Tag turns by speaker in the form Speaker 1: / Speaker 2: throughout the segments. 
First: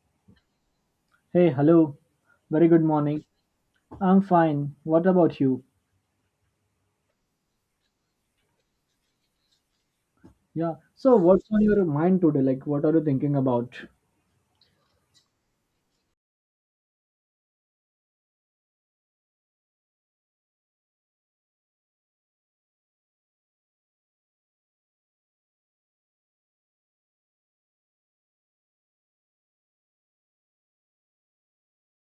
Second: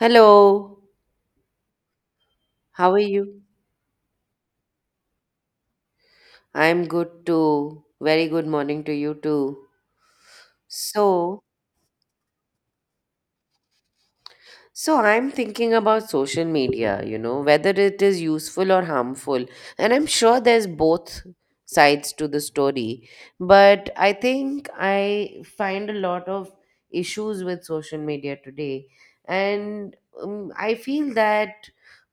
Speaker 1: Hello,
Speaker 2: Hey, hello. Very good
Speaker 1: how are
Speaker 2: morning.
Speaker 1: you?
Speaker 2: I'm fine. What about you?
Speaker 1: I'm good too. Very good morning to you too.
Speaker 2: Yeah. So,
Speaker 1: So,
Speaker 2: what's on your mind today? Like, what are you thinking about?
Speaker 1: So I'm thinking about social media, whether it is useful or harmful. And I'm sure there's both sides to the story. But I think I find a lot of issues with social media today. And I feel that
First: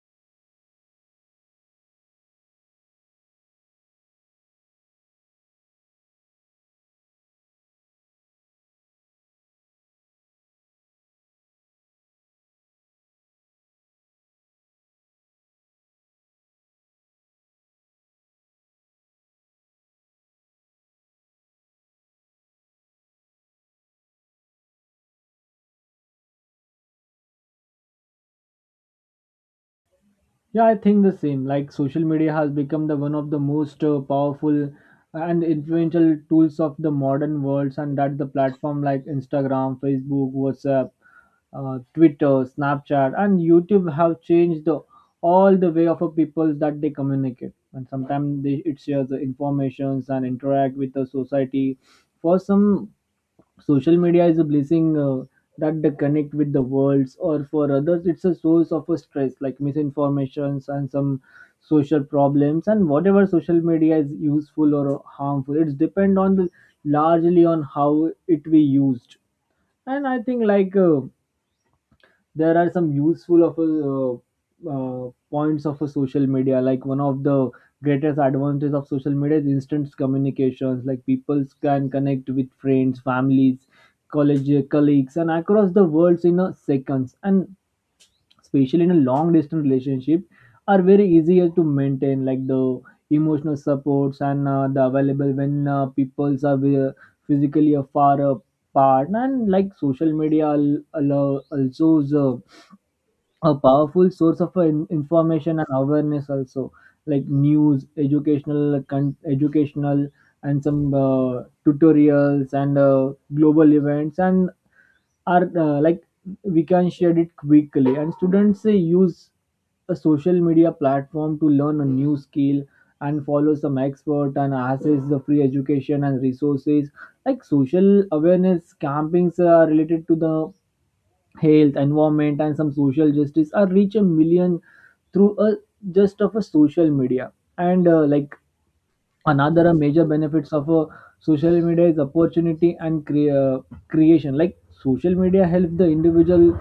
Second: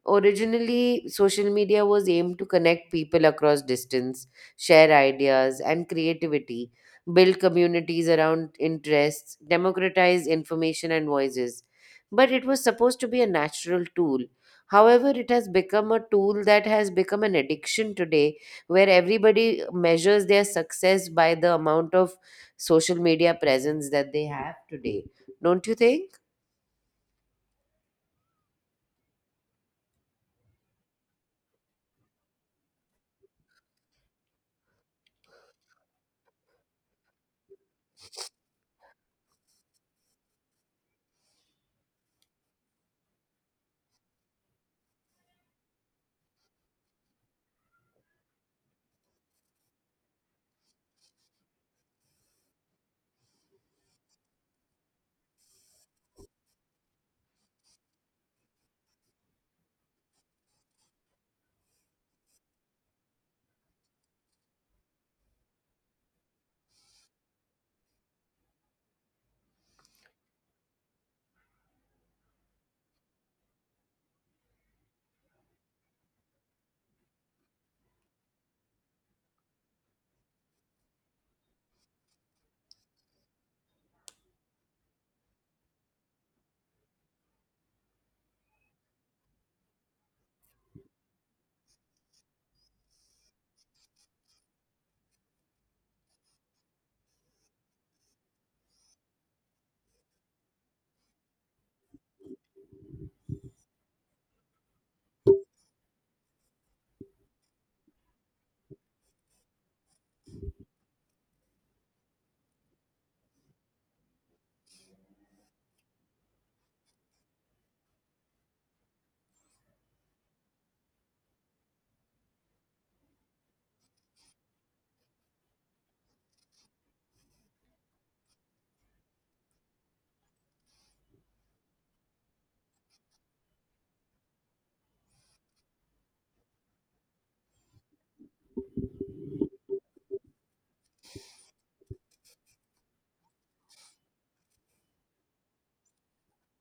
Speaker 1: originally social media was aimed to connect people across distance, share ideas and creativity, build communities around interests, democratize information and voices, but it was supposed to be a natural tool. However, it has become a tool that has become an addiction today, where everybody measures their success by the amount of social media presence that they have today. Don't you think?
Speaker 2: Yeah, I think the same. Like social media has become the one of the most powerful and influential tools of the modern world, and that the platform like Instagram, Facebook, WhatsApp, Twitter, Snapchat, and YouTube have changed the, all the way of a people that they communicate. And sometimes they, it shares the informations and interact with the society. For some social media is a blessing that they connect with the worlds, or for others it's a source of a stress like misinformations and some social problems, and whatever social media is useful or harmful, it's depend on the largely on how it be used. And I think like there are some useful uh, points of a social media. Like one of the greatest advantages of social media is instant communications. Like people can connect with friends, families, college colleagues and across the world in a seconds, and especially in a long distance relationship are very easier to maintain, like the emotional supports and the available when peoples are physically far apart. And like social media also a powerful source of information and awareness also, like news, educational educational and some tutorials and global events, and are like we can share it quickly. And students use a social media platform to learn a new skill and follow some expert and access the free education and resources. Like social awareness campings are related to the health, environment, and some social justice are reach a million through a just of a social media. And like another a major benefits of a social media is opportunity and creation. Like social media help the individual,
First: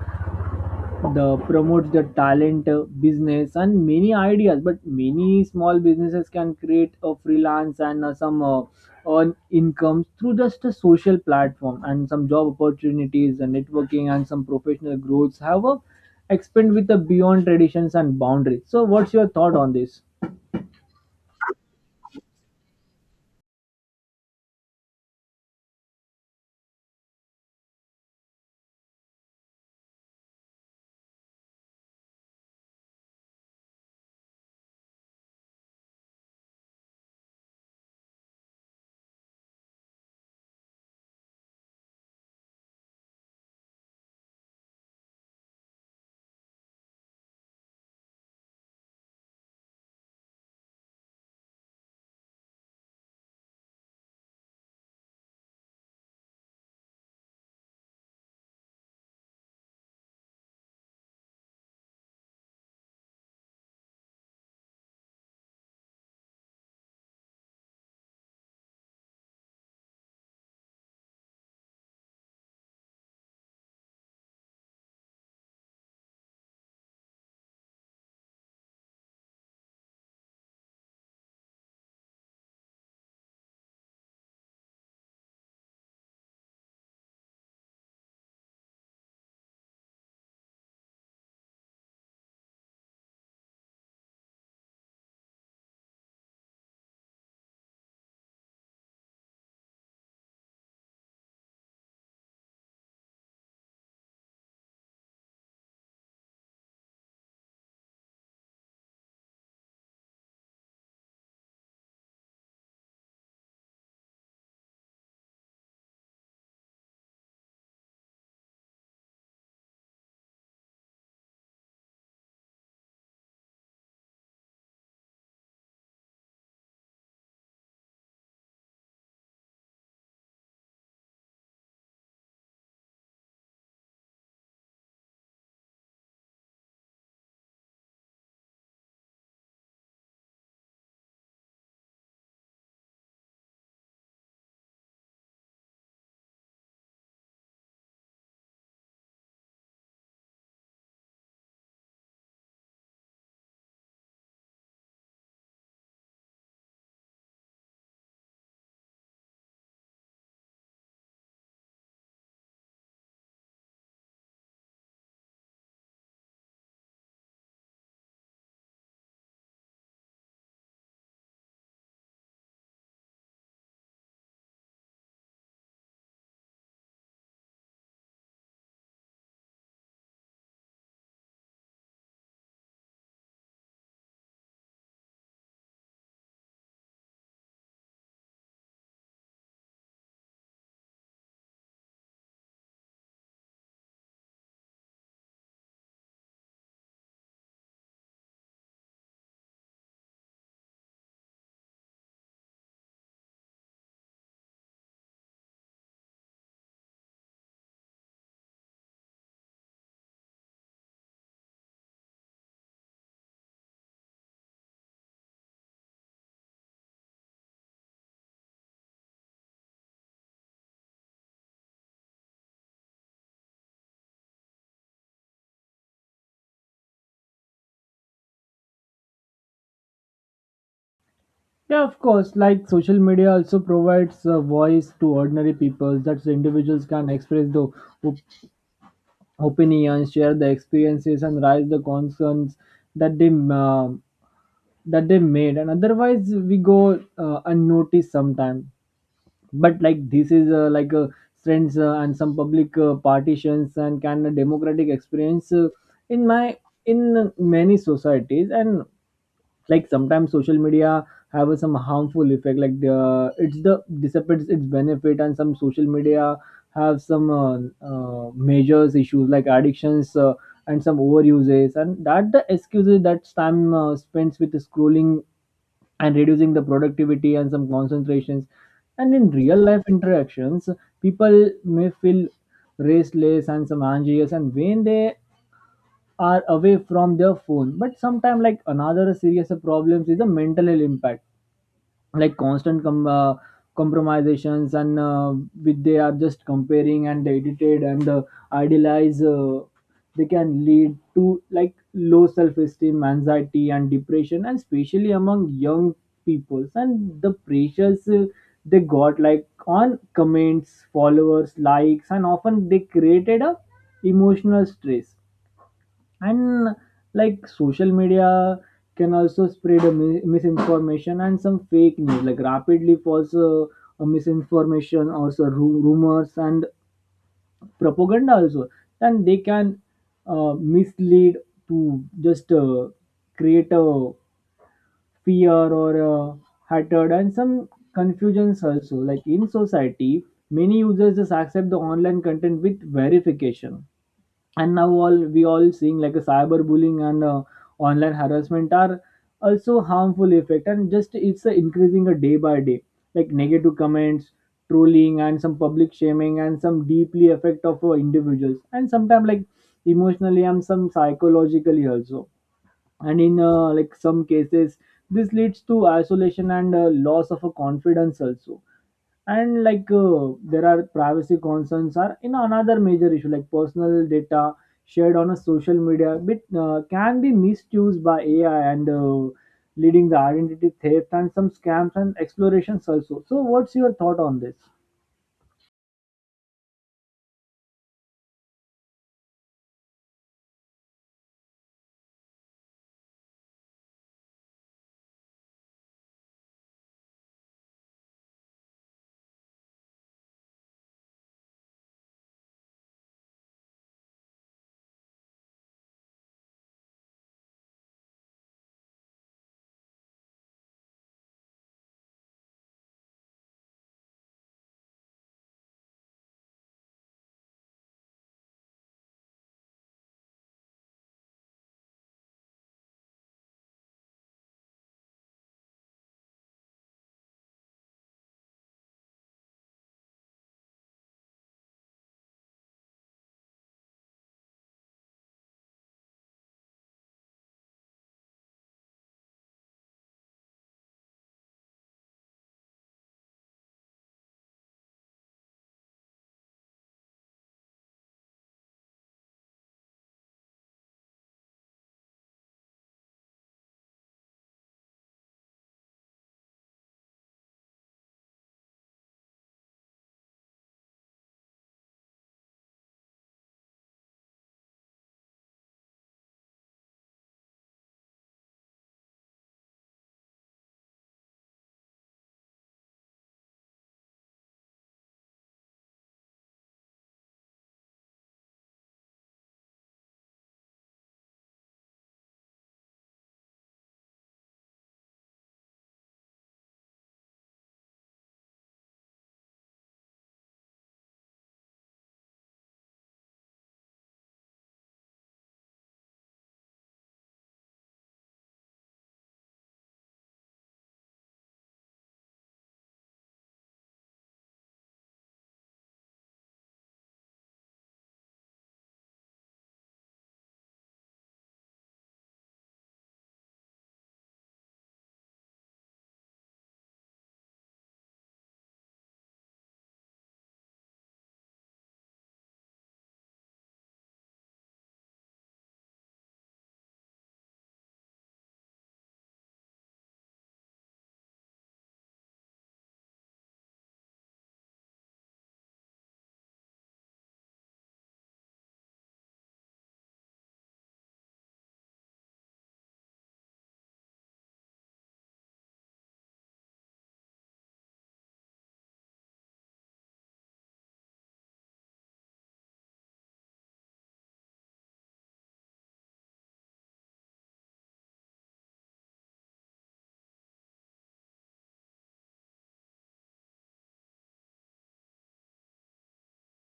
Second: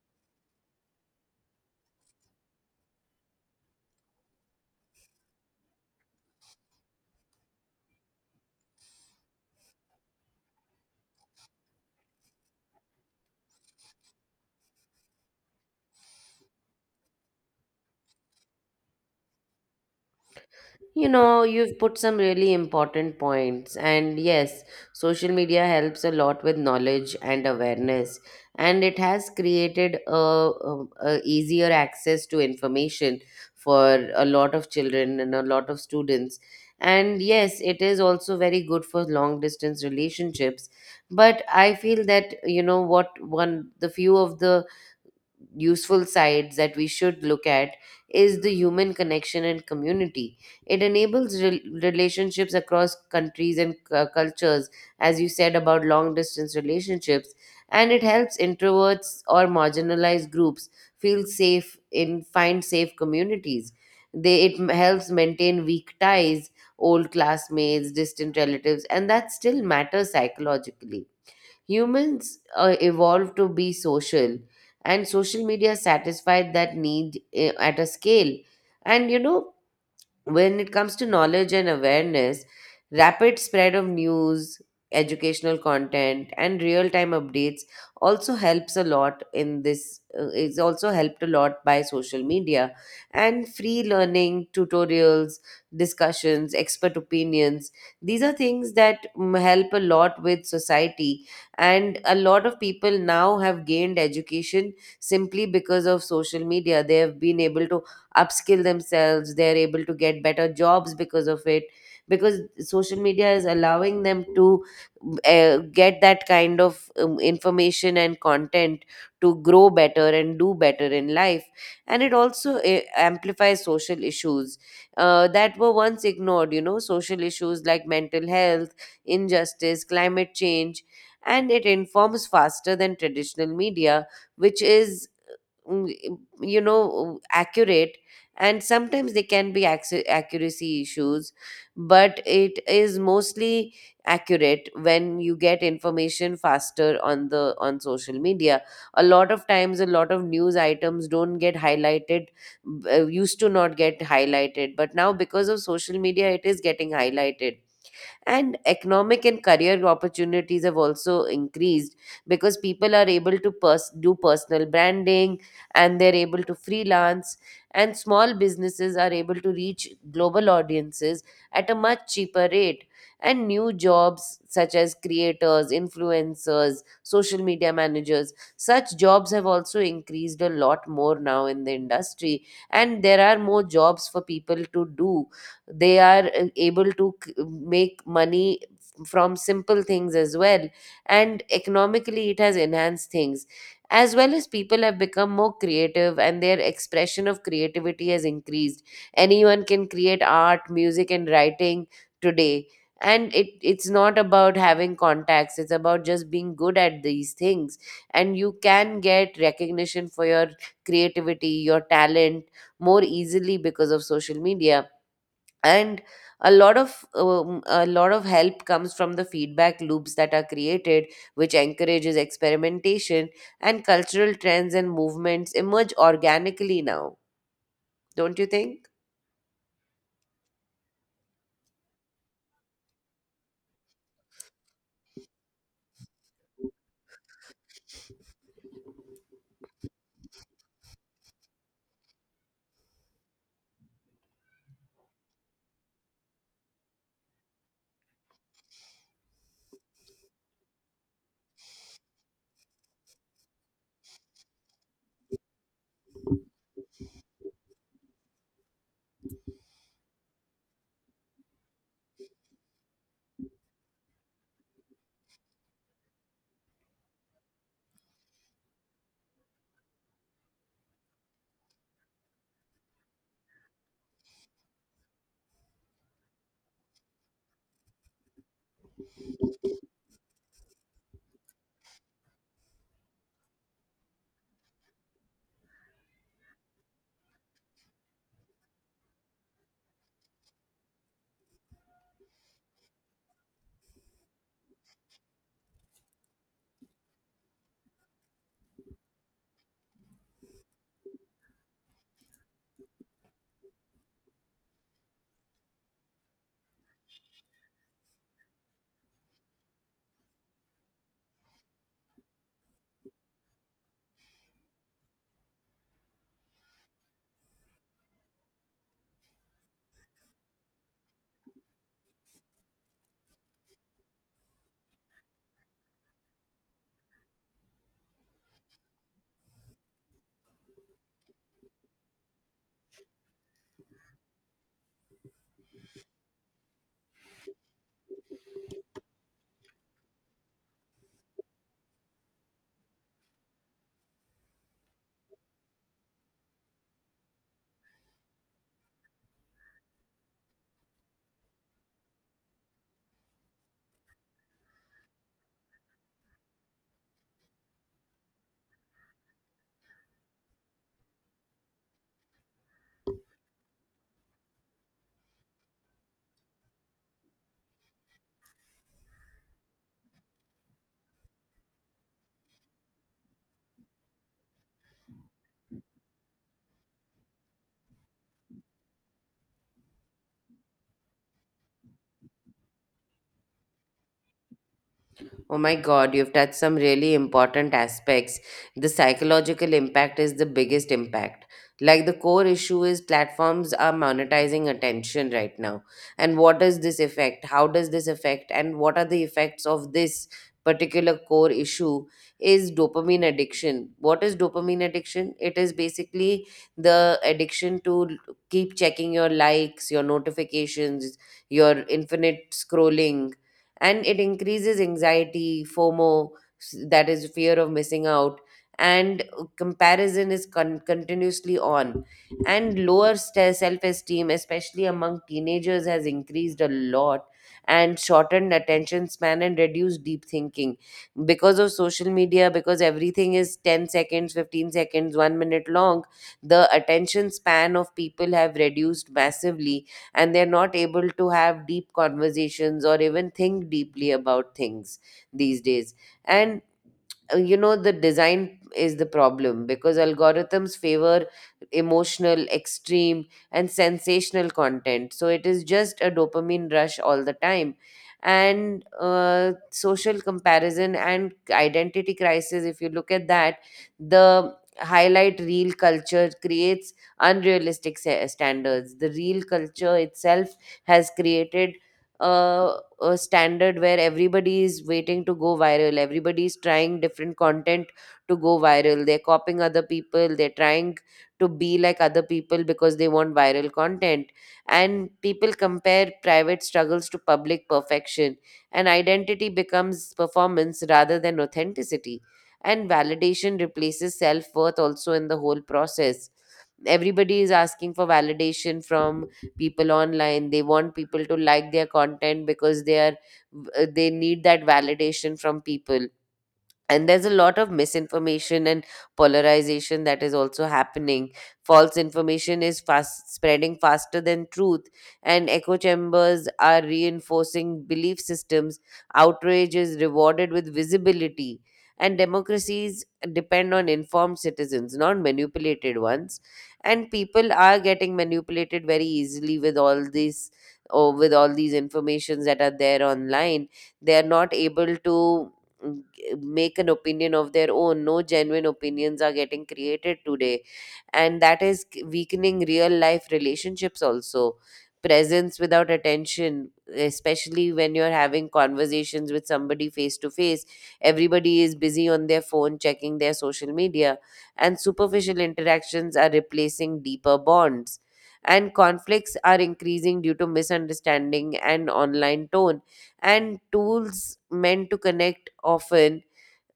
Speaker 2: the promotes the talent, business and many ideas. But many small businesses can create a freelance and some earn incomes through just a social platform, and some job opportunities and networking and some professional growths have a expand with the beyond traditions and boundaries. So what's your thought on this?
Speaker 1: You know, you've put some really important points. And yes, social media helps a lot with knowledge and awareness. And it has created a easier access to information for a lot of children and a lot of students. And yes, it is also very good for long distance relationships. But I feel that, the few of the useful sides that we should look at is the human connection and community. It enables relationships across countries and cultures, as you said about long distance relationships, and it helps introverts or marginalized groups feel safe in find safe communities. It helps maintain weak ties, old classmates, distant relatives, and that still matters psychologically. Humans evolved to be social, and social media satisfied that need at a scale. And you know, when it comes to knowledge and awareness, rapid spread of news, educational content, and real time updates also helps a lot in this, is also helped a lot by social media and free learning, tutorials, discussions, expert opinions. These are things that help a lot with society, and a lot of people now have gained education simply because of social media. They have been able to upskill themselves, they're able to get better jobs because of it, because social media is allowing them to get that kind of information and content to grow better and do better in life. And it also amplifies social issues that were once ignored. You know, social issues like mental health, injustice, climate change. And it informs faster than traditional media, which is accurate. And sometimes they can be accuracy issues, but it is mostly accurate. When you get information faster on social media, a lot of times a lot of news items don't get highlighted. Used to not get highlighted, but now because of social media it is getting highlighted. And economic and career opportunities have also increased because people are able to do personal branding, and they're able to freelance, and small businesses are able to reach global audiences at a much cheaper rate. And new jobs such as creators, influencers, social media managers, such jobs have also increased a lot more now in the industry, and there are more jobs for people to do. They are able to make money from simple things as well, and economically it has enhanced things, as well as people have become more creative, and their expression of creativity has increased. Anyone can create art, music and writing today. And it's not about having contacts, it's about just being good at these things. And you can get recognition for your creativity, your talent, more easily because of social media. And a lot of help comes from the feedback loops that are created, which encourages experimentation, and cultural trends and movements emerge organically now, don't you think?
Speaker 2: Yeah, of course. Like social media also provides a voice to ordinary people, that individuals can express the opinions, share the experiences, and raise the concerns that they uh, that they made. And otherwise, we go unnoticed sometimes. But like this is like a strengths and some public partitions and kind of democratic experience in my, in many societies. And like sometimes social media have a some harmful effect, like the it's the dissipates its benefit. And some social media have some measures issues like addictions, and some overuses, and that the excuses that time spends with scrolling and reducing the productivity and some concentrations and in real life interactions. People may feel restless and some anxious and when they are away from their phone. But sometimes like another serious problems is the mental health impact, like constant compromisations and with they are just comparing and edited and idealize. They can lead to like low self-esteem, anxiety and depression, and especially among young people. And the pressures they got like on comments, followers, likes, and often they created a emotional stress. And like social media can also spread a misinformation and some fake news, like rapidly false misinformation or so rumors and propaganda also. And they can mislead to just create a fear or hatred and some confusions also, like in society. Many users just accept the online content with verification. And now all we all seeing like a cyberbullying and online harassment are also harmful effect, and just it's increasing a day by day. Like negative comments, trolling and some public shaming, and some deeply affect of individuals, and sometimes like emotionally and some psychologically also. And in like some cases, this leads to isolation and loss of a confidence also. And like there are privacy concerns are in another major issue, like personal data shared on a social media bit can be misused by AI and leading the identity theft and some scams and explorations also. So what's your thought on this?
Speaker 1: Oh my God, you've touched some really important aspects. The psychological impact is the biggest impact. Like, the core issue is platforms are monetizing attention right now. And what does this affect? How does this affect? And what are the effects of this particular core issue? Is dopamine addiction. What is dopamine addiction? It is basically the addiction to keep checking your likes, your notifications, your infinite scrolling, and it increases anxiety, FOMO, that is fear of missing out, and comparison is continuously on. And lower self esteem, especially among teenagers, has increased a lot. And shortened attention span and reduced deep thinking because of social media, because everything is 10 seconds, 15 seconds, one minute long. The attention span of people have reduced massively, and they're not able to have deep conversations or even think deeply about things these days. And the design is the problem because algorithms favor emotional extreme and sensational content, so it is just a dopamine rush all the time. And social comparison and identity crisis, if you look at that, the highlight real culture creates unrealistic standards. The real culture itself has created uh, a standard where everybody is waiting to go viral, everybody is trying different content to go viral, they're copying other people, they're trying to be like other people because they want viral content. And people compare private struggles to public perfection, and identity becomes performance rather than authenticity, and validation replaces self-worth also. In the whole process, everybody is asking for validation from people online, they want people to like their content because they need that validation from people. And there's a lot of misinformation and polarization that is also happening. False information is fast spreading faster than truth, and echo chambers are reinforcing belief systems, outrage is rewarded with visibility, and democracies depend on informed citizens, not manipulated ones. And people are getting manipulated very easily with all these informations that are there online. They are not able to mm, make an opinion of their own. No genuine opinions are getting created today, and that is weakening real life relationships also. Presence without attention, especially when you're having conversations with somebody face to face, everybody is busy on their phone checking their social media. And superficial interactions are replacing deeper bonds, and conflicts are increasing due to misunderstanding and online tone. And tools meant to connect often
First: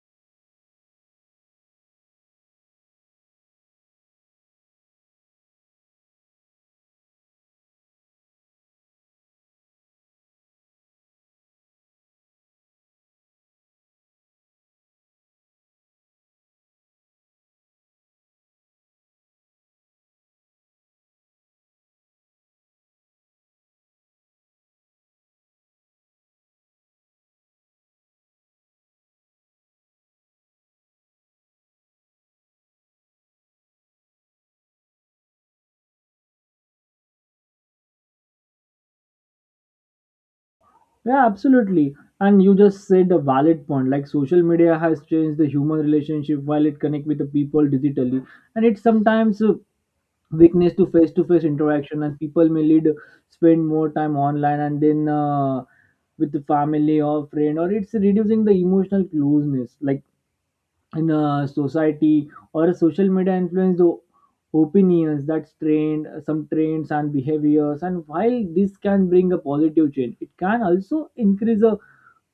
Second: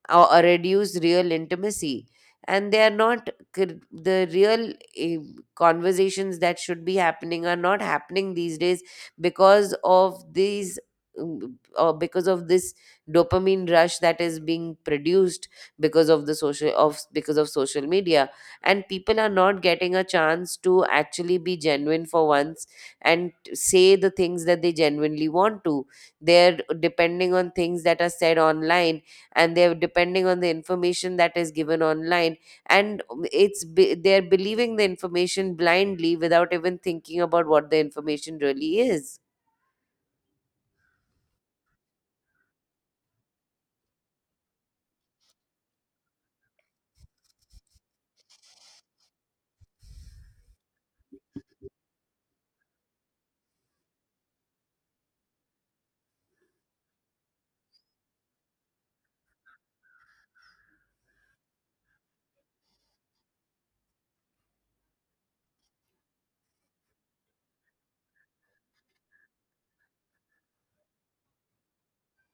Speaker 1: or reduce real intimacy. And they are not. The real conversations that should be happening are not happening these days because of these or because of this dopamine rush that is being produced because of social media. And people are not getting a chance to actually be genuine for once, and say the things that they genuinely want to. They're depending on things that are said online, and they're depending on the information that is given online, and they're believing the information blindly without even thinking about what the information really is.
Speaker 2: Yeah, absolutely. And you just said a valid point. Like social media has changed the human relationship, while it connect with the people digitally, and it sometimes weakness to face interaction. And people may lead spend more time online and then with the family or friend, or it's reducing the emotional closeness. Like in a society or a social media influence the opinions that's trained some trends and behaviors. And while this can bring a positive change, it can also increase the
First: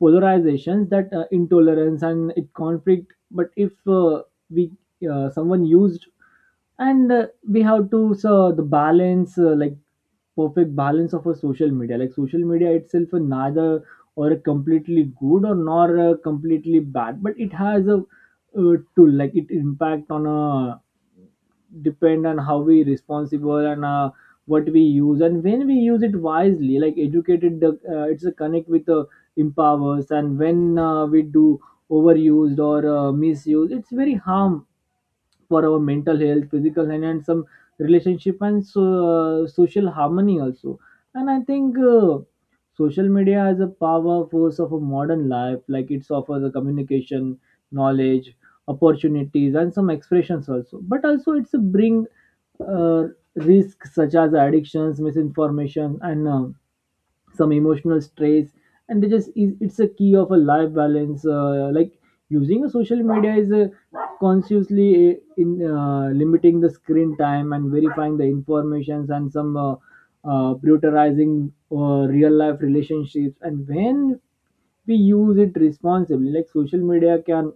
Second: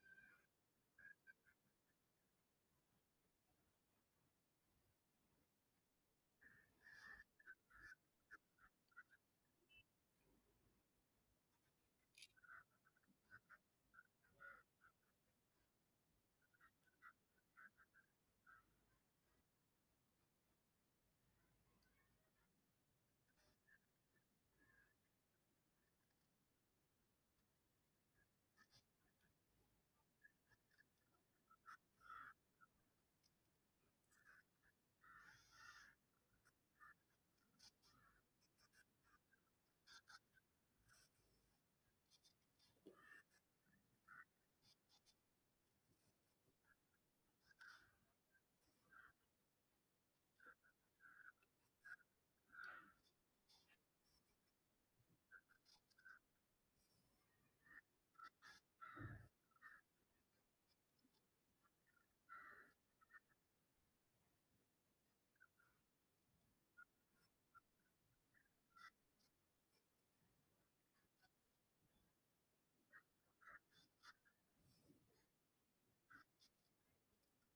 Speaker 2: polarizations that intolerance and it conflict. But if we someone used and we have to so the balance, like perfect balance of a social media. Like social media itself is neither or a completely good or nor a completely bad, but it has a tool, like it impact on a depend on how we responsible and what we use. And when we use it wisely, like educated the it's a connect with empowers. And when we do overused or misuse, it's very harm for our mental health, physical health, and some relationship, and so, social harmony also. And I think social media is a power force of a modern life. Like it offers a communication, knowledge, opportunities, and some expressions also. But also it's a bring uh, risks such as addictions, misinformation, and some emotional stress. And they just it's a key of a life balance, like using a social media is consciously in limiting the screen time and verifying the informations and some prioritizing real life relationships. And when we use it responsibly, like social media can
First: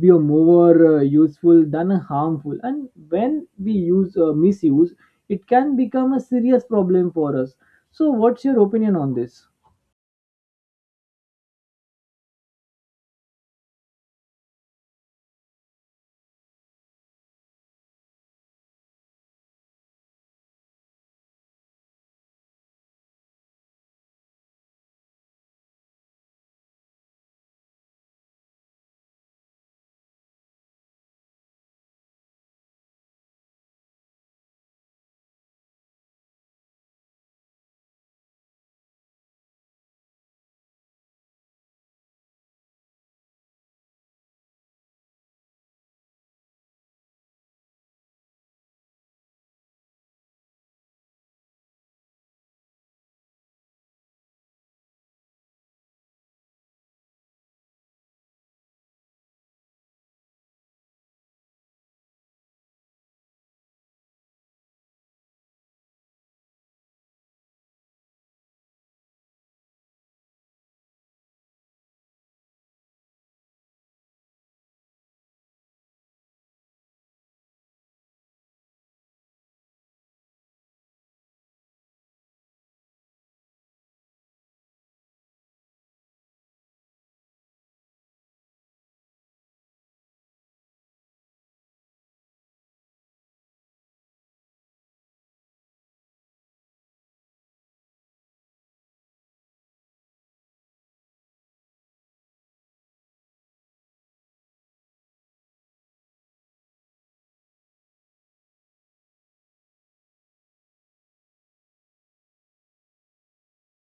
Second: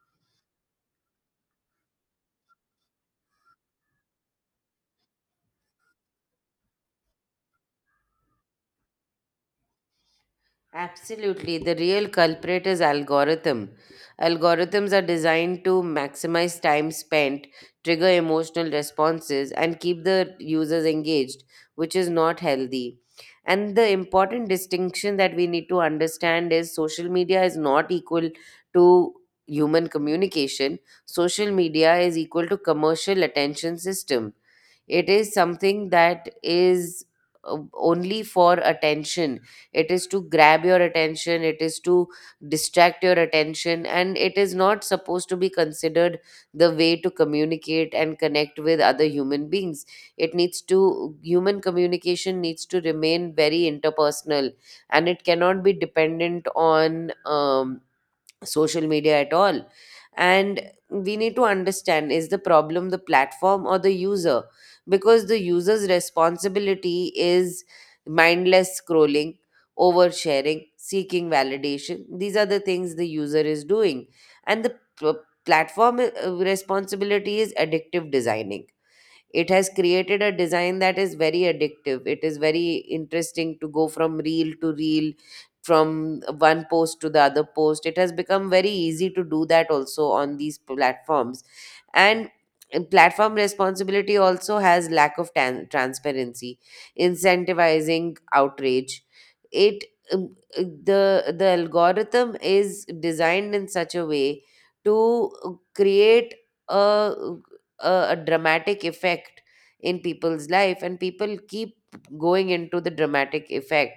Speaker 2: be a more useful than a harmful. And when we use misuse, it can become a serious problem for us. So what's your opinion on this?
Speaker 1: Absolutely. The real culprit is algorithm. Algorithms are designed to maximize time spent, trigger emotional responses, and keep the users engaged, which is not healthy. And the important distinction that we need to understand is social media is not equal to human communication. Social media is equal to commercial attention system. It is something that is only for attention. It is to grab your attention, it is to distract your attention, and it is not supposed to be considered the way to communicate and connect with other human beings. Human communication needs to remain very interpersonal, and it cannot be dependent on social media at all. And we need to understand, is the problem the platform or the user? Because the user's responsibility is mindless scrolling, oversharing, seeking validation, these are the things the user is doing. And the platform responsibility is addictive designing. It has created a design that is very addictive, it is very interesting to go from reel to reel, from one post to the other post. It has become very easy to do that also on these platforms. And platform responsibility also has lack of transparency, incentivizing outrage. It um, uh, the the algorithm is designed in such a way to create a a dramatic effect in people's life, and people keep going into the dramatic effect.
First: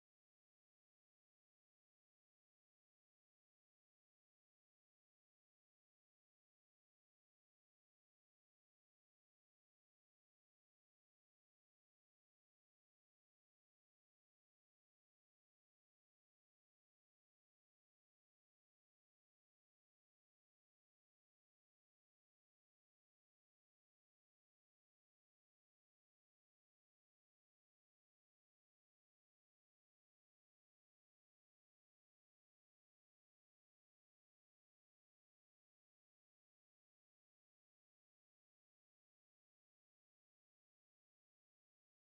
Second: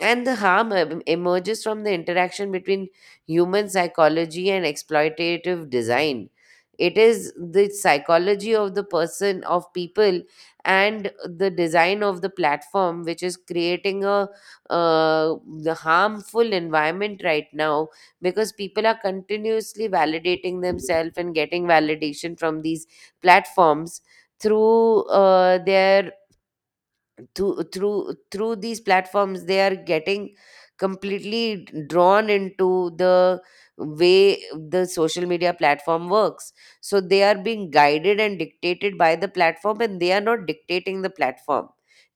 Speaker 1: And the harm emerges from the interaction between human psychology and exploitative design. It is the psychology of the person, of people, and the design of the platform, which is creating a uh, the harmful environment right now because people are continuously validating themselves and getting validation from these platforms through uh, their through these platforms. They are getting completely drawn into the way the social media platform works, so they are being guided and dictated by the platform and they are not dictating the platform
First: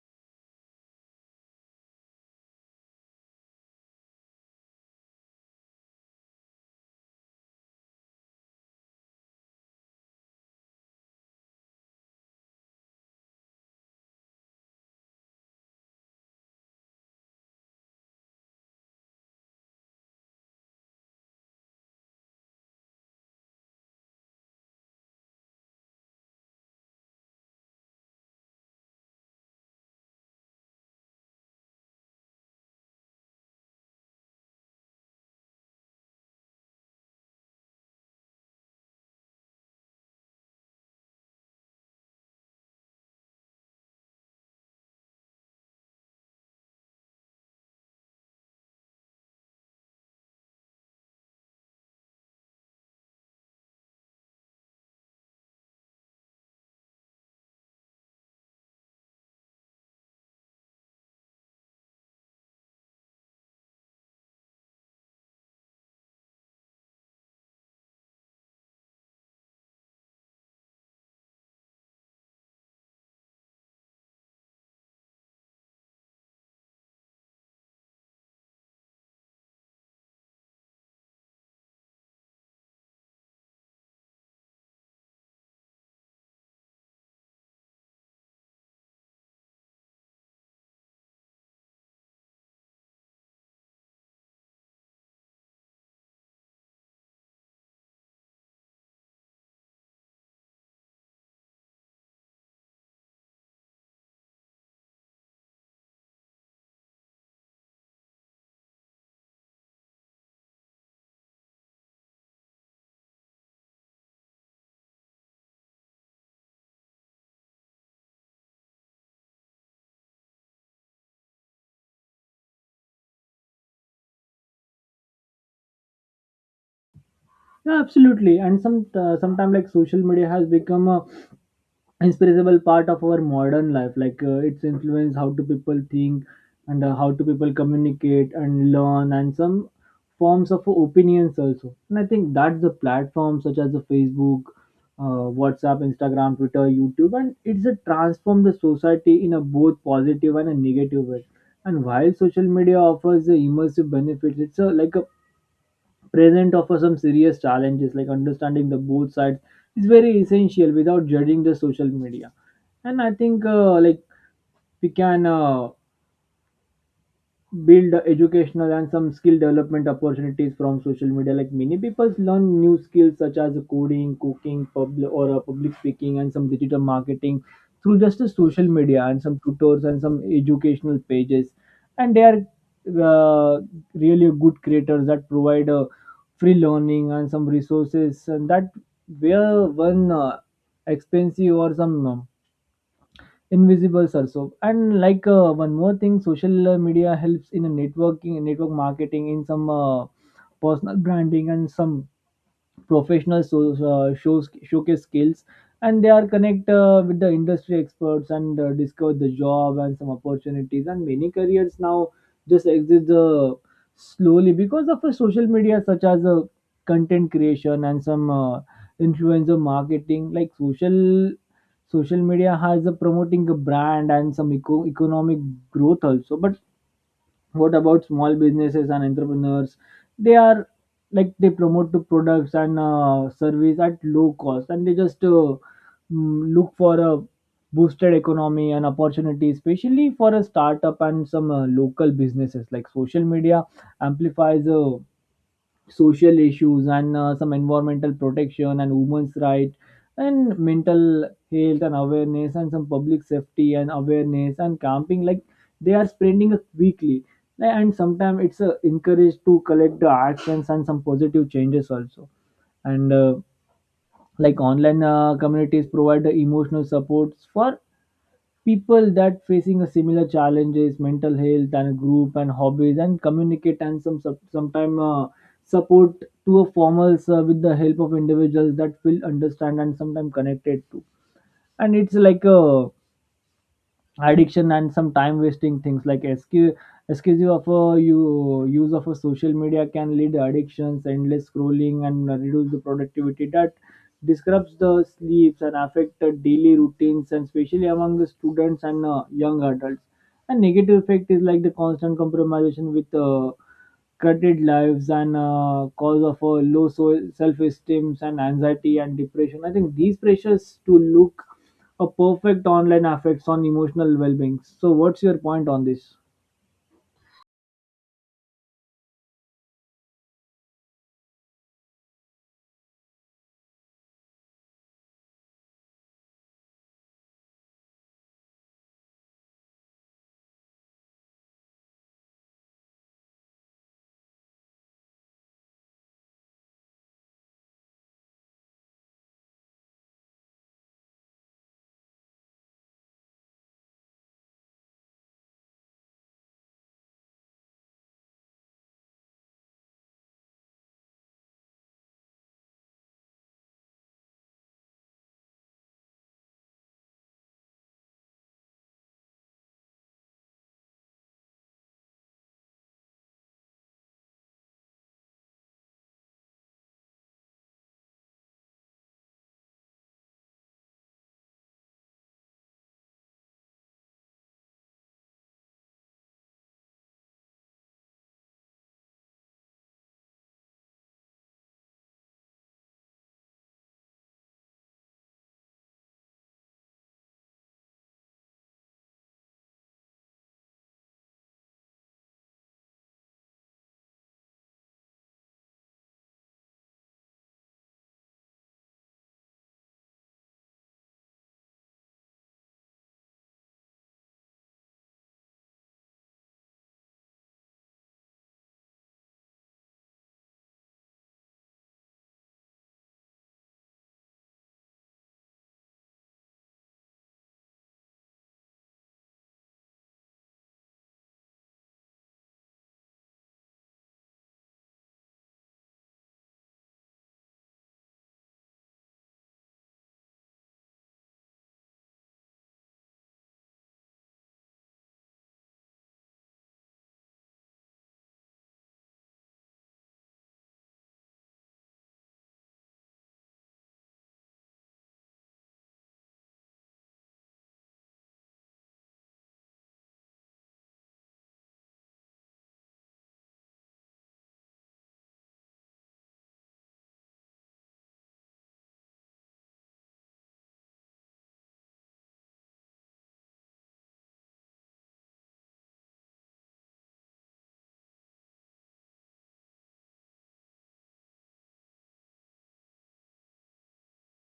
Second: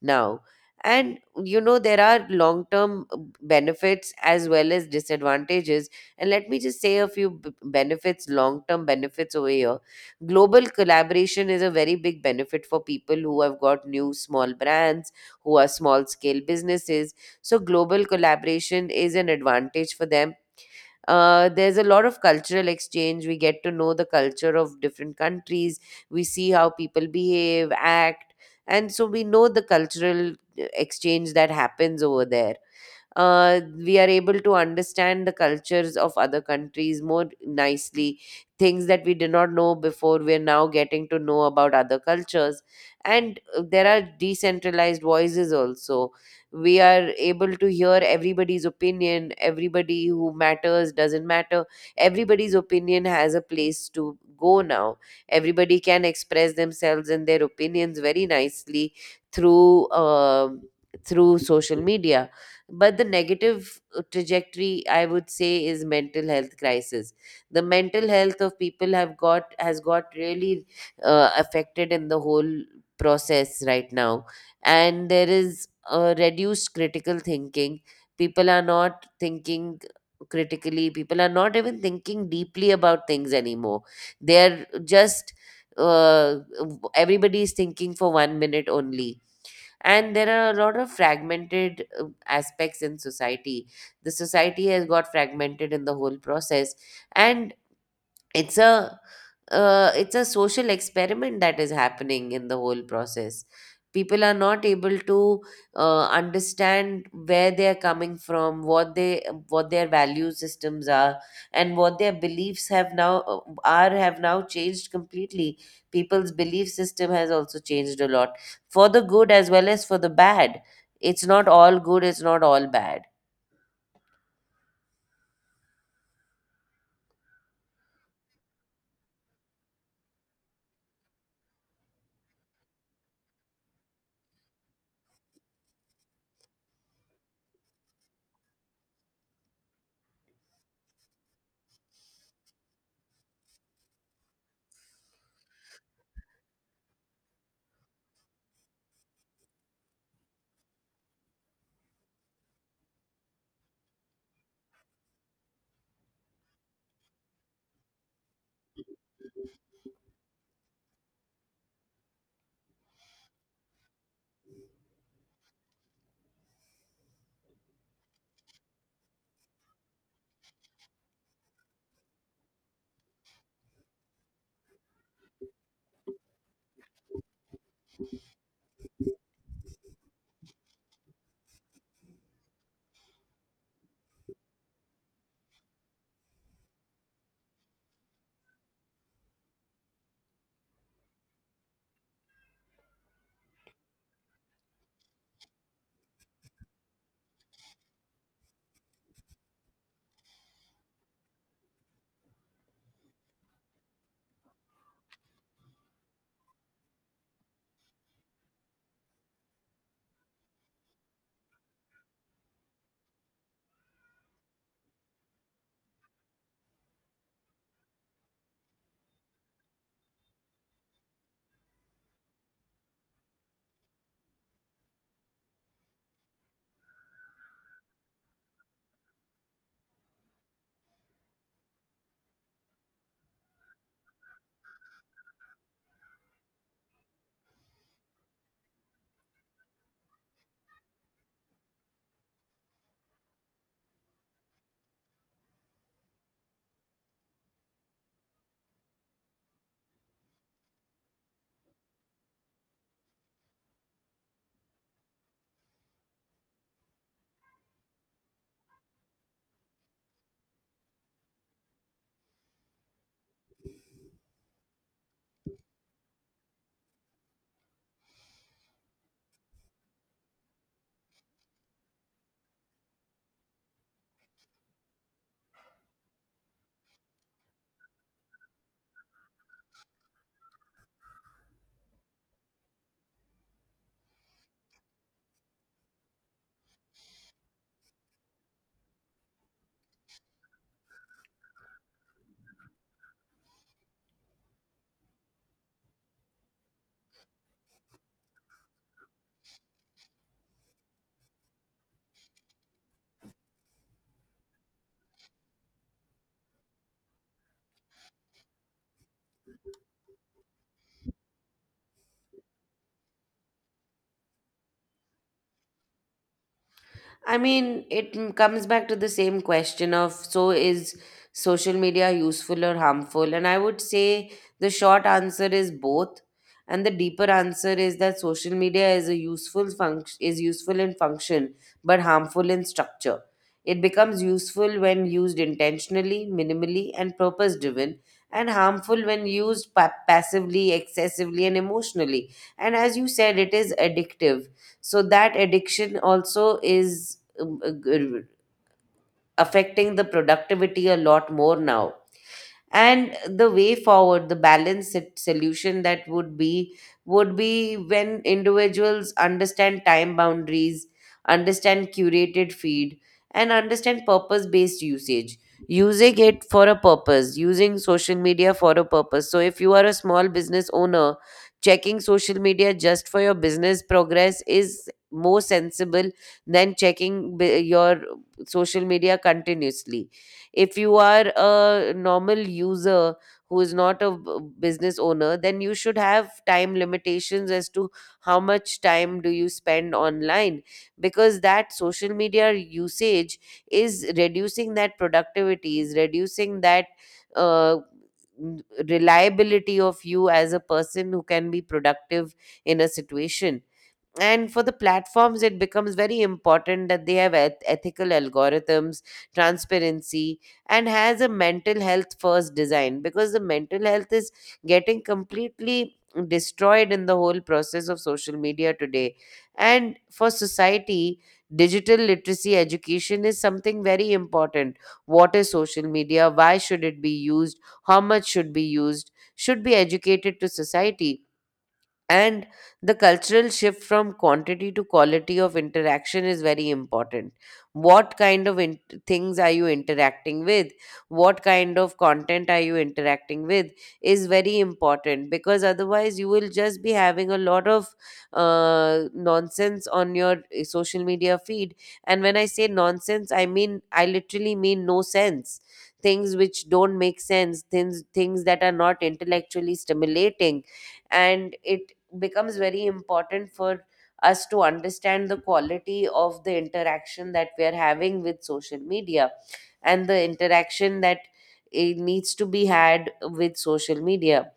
Speaker 1: now. And you know there are long term benefits as well as disadvantages, and let me just say a few benefits, long term benefits over here. Global collaboration is a very big benefit for people who have got new small brands, who are small scale businesses, so global collaboration is an advantage for them. There's a lot of cultural exchange. We get to know the culture of different countries, we see how people behave, act, and so we know the cultural exchange that happens over there. We are able to understand the cultures of other countries more nicely. Things that we did not know before, we're now getting to know about other cultures. And there are decentralized voices also. We are able to hear everybody's opinion, everybody who matters, doesn't matter, everybody's opinion has a place to go now. Everybody can express themselves and their opinions very nicely through um through social media. But the negative trajectory, I would say, is mental health crisis. The mental health of people have got has got really affected in the whole process right now. And there is a reduced critical thinking. People are not thinking critically, people are not even thinking deeply about things anymore. They're just uh, everybody is thinking for 1 minute only. And there are a lot of fragmented aspects in society. The society has got fragmented in the whole process. And it's a it's a social experiment that is happening in the whole process. People are not able to understand where they are coming from, what they what their value systems are, and what their beliefs have now changed completely. People's belief system has also changed a lot, for the good as well as for the bad. It's not all good, it's not all bad.
Speaker 2: Yeah, absolutely. And some sometime like social media has become a inseparable part of our modern life. Like it's influence how do people think and how do people communicate and learn and some forms of opinions also. And I think that's the platform such as the Facebook, WhatsApp, Instagram, Twitter, YouTube, and it's a transform the society in a both positive and a negative way. And while social media offers the immersive benefits, it's a, like a present offer some serious challenges. Like understanding the both sides is very essential without judging the social media. And I think like we can build educational and some skill development opportunities from social media. Like many people learn new skills such as coding, cooking, public or public speaking and some digital marketing through just the social media and some tutors and some educational pages. And they are uh, really good creators that provide free learning and some resources, and that where one expensive or some invisibles also. And like one more thing, social media helps in a networking, network marketing in some personal branding and some professional so, shows showcase skills, and they are connect with the industry experts and discover the job and some opportunities. And many careers now just exist slowly because of the social media, such as content creation and some influencer marketing. Like social media has a promoting a brand and some economic growth also. But what about small businesses and entrepreneurs? They are like they promote the products and service at low cost, and they just look for a boosted economy and opportunity, especially for a startup and some local businesses. Like social media amplifies social issues and some environmental protection and women's rights and mental health and awareness and some public safety and awareness and camping, like they are spreading it weekly. Like, and sometimes it's encouraged to collect the actions and some positive changes also. And like online communities provide the emotional supports for people that facing a similar challenges, mental health and group and hobbies and communicate, and some sometime support to a formals with the help of individuals that feel understand and sometimes connected to. And it's like a addiction and some time wasting things, like excessive of a you use of a social media can lead addictions, endless scrolling and reduce the productivity that disrupts the sleeps and affect the daily routines, and especially among the students and young adults. And negative effect is like the constant compromisation with cutted lives and cause of a low self-esteem and anxiety and depression. I think these pressures to look a perfect online affects on emotional well-being. So, what's your point on this?
Speaker 1: Comes back to the same question of, so, is social media useful or harmful? And I would say the short answer is both. And the deeper answer is that social media is a useful function is useful in function but harmful in structure. It becomes useful when used intentionally, minimally, and purpose driven, and harmful when used passively, excessively, and emotionally. And as you said, it is addictive, so that addiction also is affecting the productivity a lot more now. And the way forward, the balanced solution that would be when individuals understand time boundaries, understand curated feed, and understand purpose based usage. Using it for a purpose, using social media for a purpose. So if you are a small business owner, checking social media just for your business progress is more sensible than checking your social media continuously. If you are a normal user who is not a business owner, then you should have time limitations as to how much time do you spend online, because that social media usage is reducing that productivity, is reducing that Uh, n- reliability of you as a person who can be productive in a situation. And for the platforms, it becomes very important that they have ethical algorithms, transparency, and has a mental health first design, because the mental health is getting completely destroyed in the whole process of social media today. And for society, digital literacy education is something very important. What is social media, why should it be used, how much should be used, should be educated to society. And the cultural shift from quantity to quality of interaction is very important. What kind of things are you interacting with, what kind of content are you interacting with, is very important, because otherwise you will just be having a lot of nonsense on your social media feed. And when I say nonsense, I mean I literally mean no sense, things which don't make sense, things that are not intellectually stimulating. And it becomes very important for us to understand the quality of the interaction that we are having with social media, and the interaction that it needs to be had with social media.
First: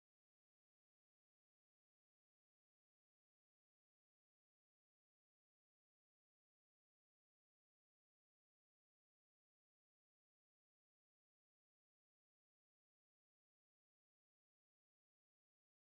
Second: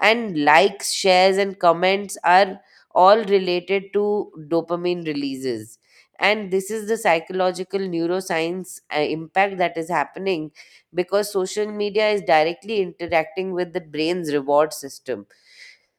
Speaker 1: And likes, shares and comments are all related to dopamine releases, and this is the psychological neuroscience impact that is happening, because social media is directly interacting with the brain's reward system.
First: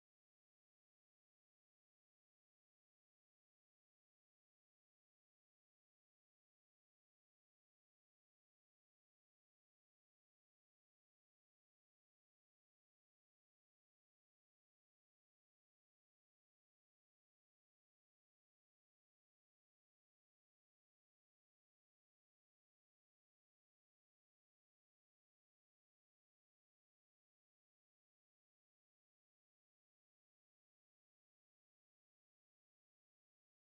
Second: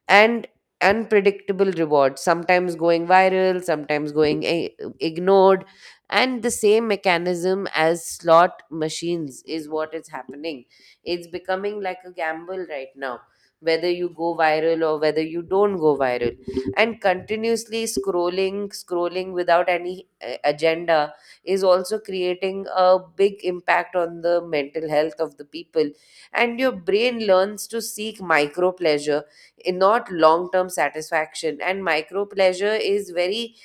Speaker 1: And unpredictable rewards, sometimes going viral, sometimes going ignored, and the same mechanism as slot machines is what is happening. It's becoming like a gamble right now, whether you go viral or whether you don't go viral. And continuously scrolling without any agenda is also creating a big impact on the mental health of the people. And your brain learns to seek micro pleasure, not long term satisfaction. And micro pleasure is very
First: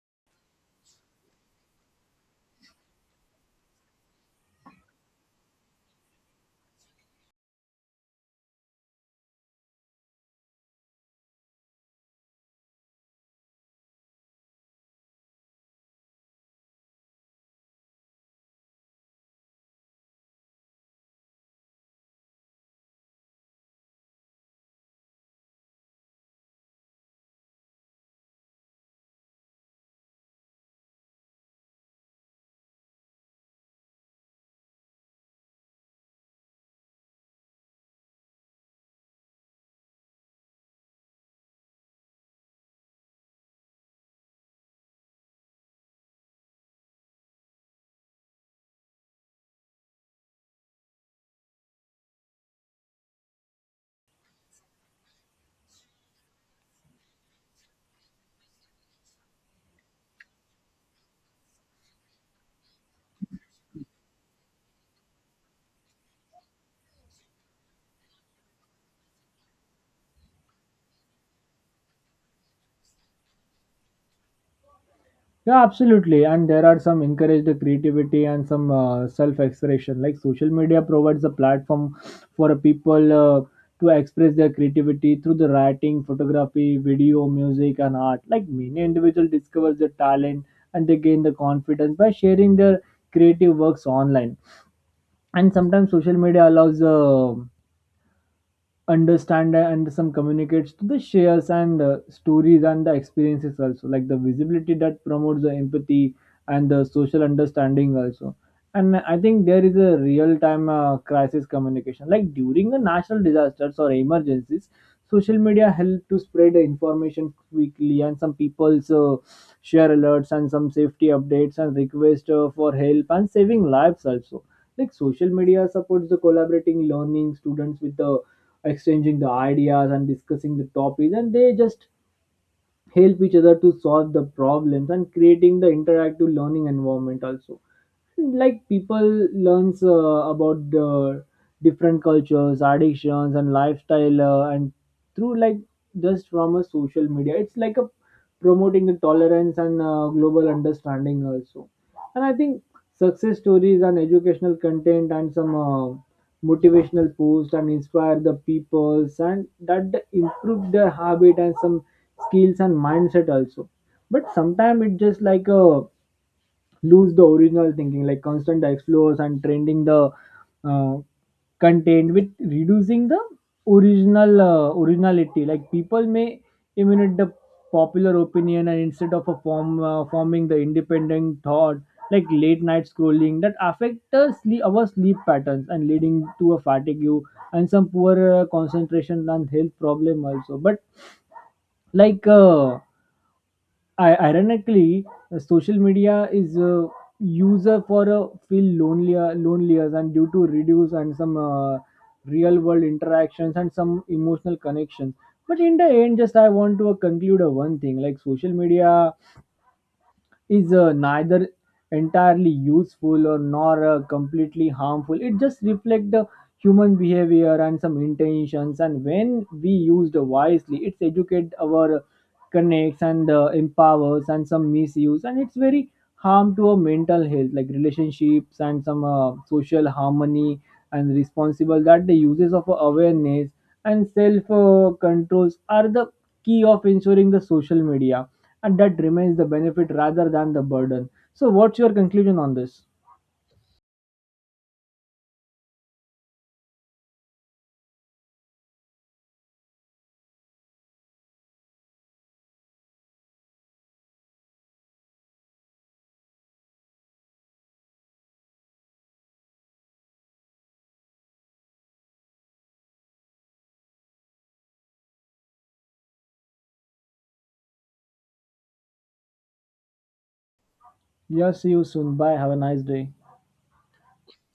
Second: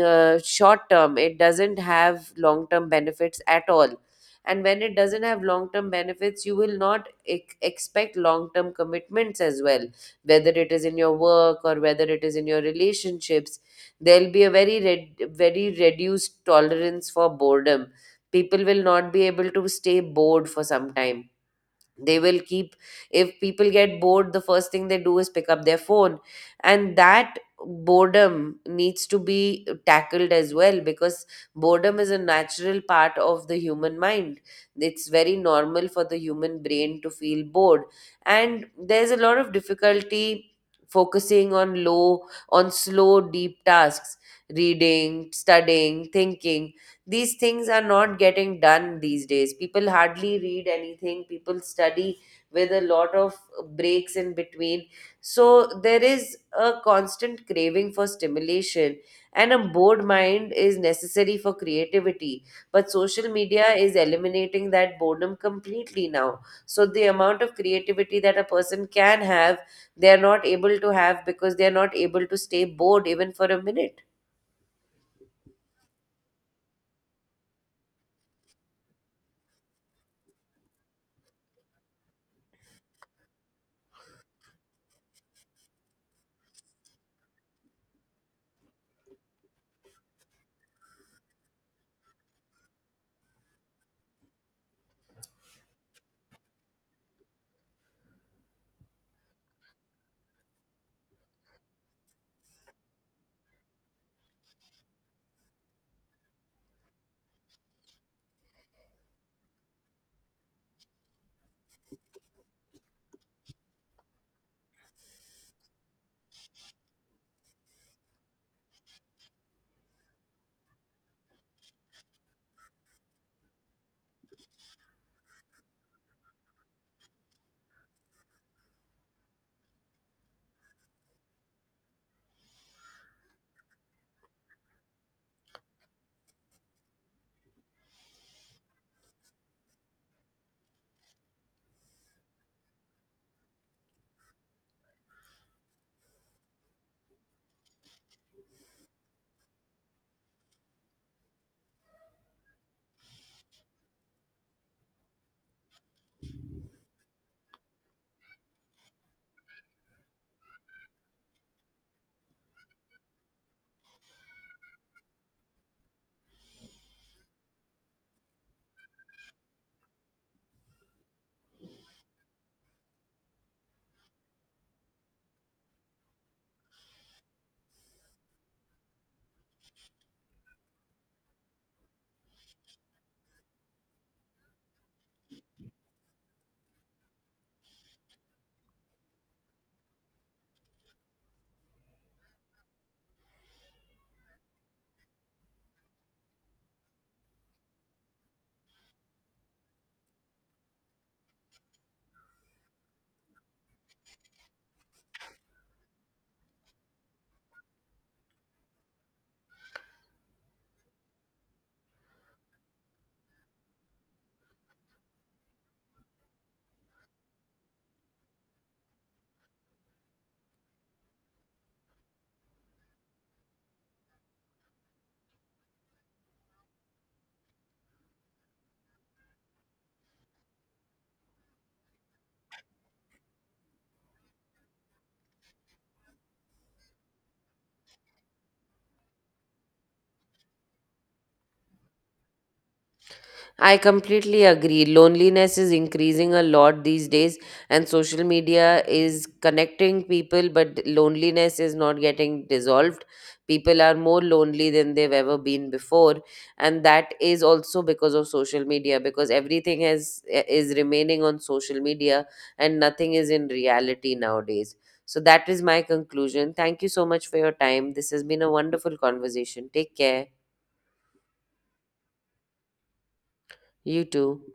Speaker 1: short term, it doesn't have long term benefits at all. And when it doesn't have long term benefits, you will not expect long term commitments as well, whether it is in your work or whether it is in your relationships. There'll be a very reduced tolerance for boredom. People will not be able to stay bored for some time. They will keep, if people get bored the first thing they do is pick up their phone, and that boredom needs to be tackled as well, because boredom is a natural part of the human mind. It's very normal for the human brain to feel bored. And there's a lot of difficulty focusing on low on slow deep tasks, reading, studying, thinking. These things are not getting done these days. People hardly read anything, people study with a lot of breaks in between. So there is a constant craving for stimulation, and a bored mind is necessary for creativity, but social media is eliminating that boredom completely now. So the amount of creativity that a person can have, they are not able to have, because they are not able to stay bored even for a minute.
Speaker 2: Yeah, absolutely. And there are some encourage the creativity and some self expression. Like social media provides a platform for a people to express their creativity through the writing, photography, video, music, and art. Like many individuals discovers their talent and they gain the confidence by sharing their creative works online. And sometimes social media allows understand and some communicates to the shares and stories and the experiences also, like the visibility that promotes the empathy and the social understanding also. And I think there is a real time crisis communication, like during the national disasters or emergencies, social media help to spread the information quickly, and some people share alerts and some safety updates and request for help and saving lives also. Like social media supports the collaborating learning, students with the exchanging the ideas and discussing the topics, and they just help each other to solve the problems and creating the interactive learning environment also. Like people learns about the different cultures, addictions and lifestyle and through like just from a social media, it's like a promoting the tolerance and global understanding also. And I think success stories and educational content and some motivational posts and inspire the peoples, and that improve their habit and some skills and mindset also. But sometimes it just like a lose the original thinking, like constant explores and trending the uh, content with reducing the original originality. Like people may emulate the popular opinion and instead of a forming the independent thought. Like late night scrolling that affect the sleep, our sleep patterns and leading to a fatigue and some poor concentration and health problem also. But like I, ironically, social media is user for feel lonelier, and due to reduce and some real world interactions and some emotional connections. But in the end, just I want to conclude one thing, like social media is neither entirely useful or nor completely harmful. It just reflects the human behavior and some intentions. And when we used wisely, it's educate our connects and empowers, and some misuse, and it's very harm to our mental health, like relationships and some social harmony. And responsible that the uses of awareness and self controls are the key of ensuring the social media and that remains the benefit rather than the burden. So, what's your conclusion on this?
Speaker 1: I completely agree. Loneliness is increasing a lot these days, and social media is connecting people, but loneliness is not getting dissolved. People are more lonely than they've ever been before, and that is also because of social media, because everything is remaining on social media and nothing is in reality nowadays. So that is my conclusion. Thank you so much for your time. This has been a wonderful conversation. Take care.
Speaker 2: Yeah, see you soon. Bye. Have a nice day.
Speaker 1: You too.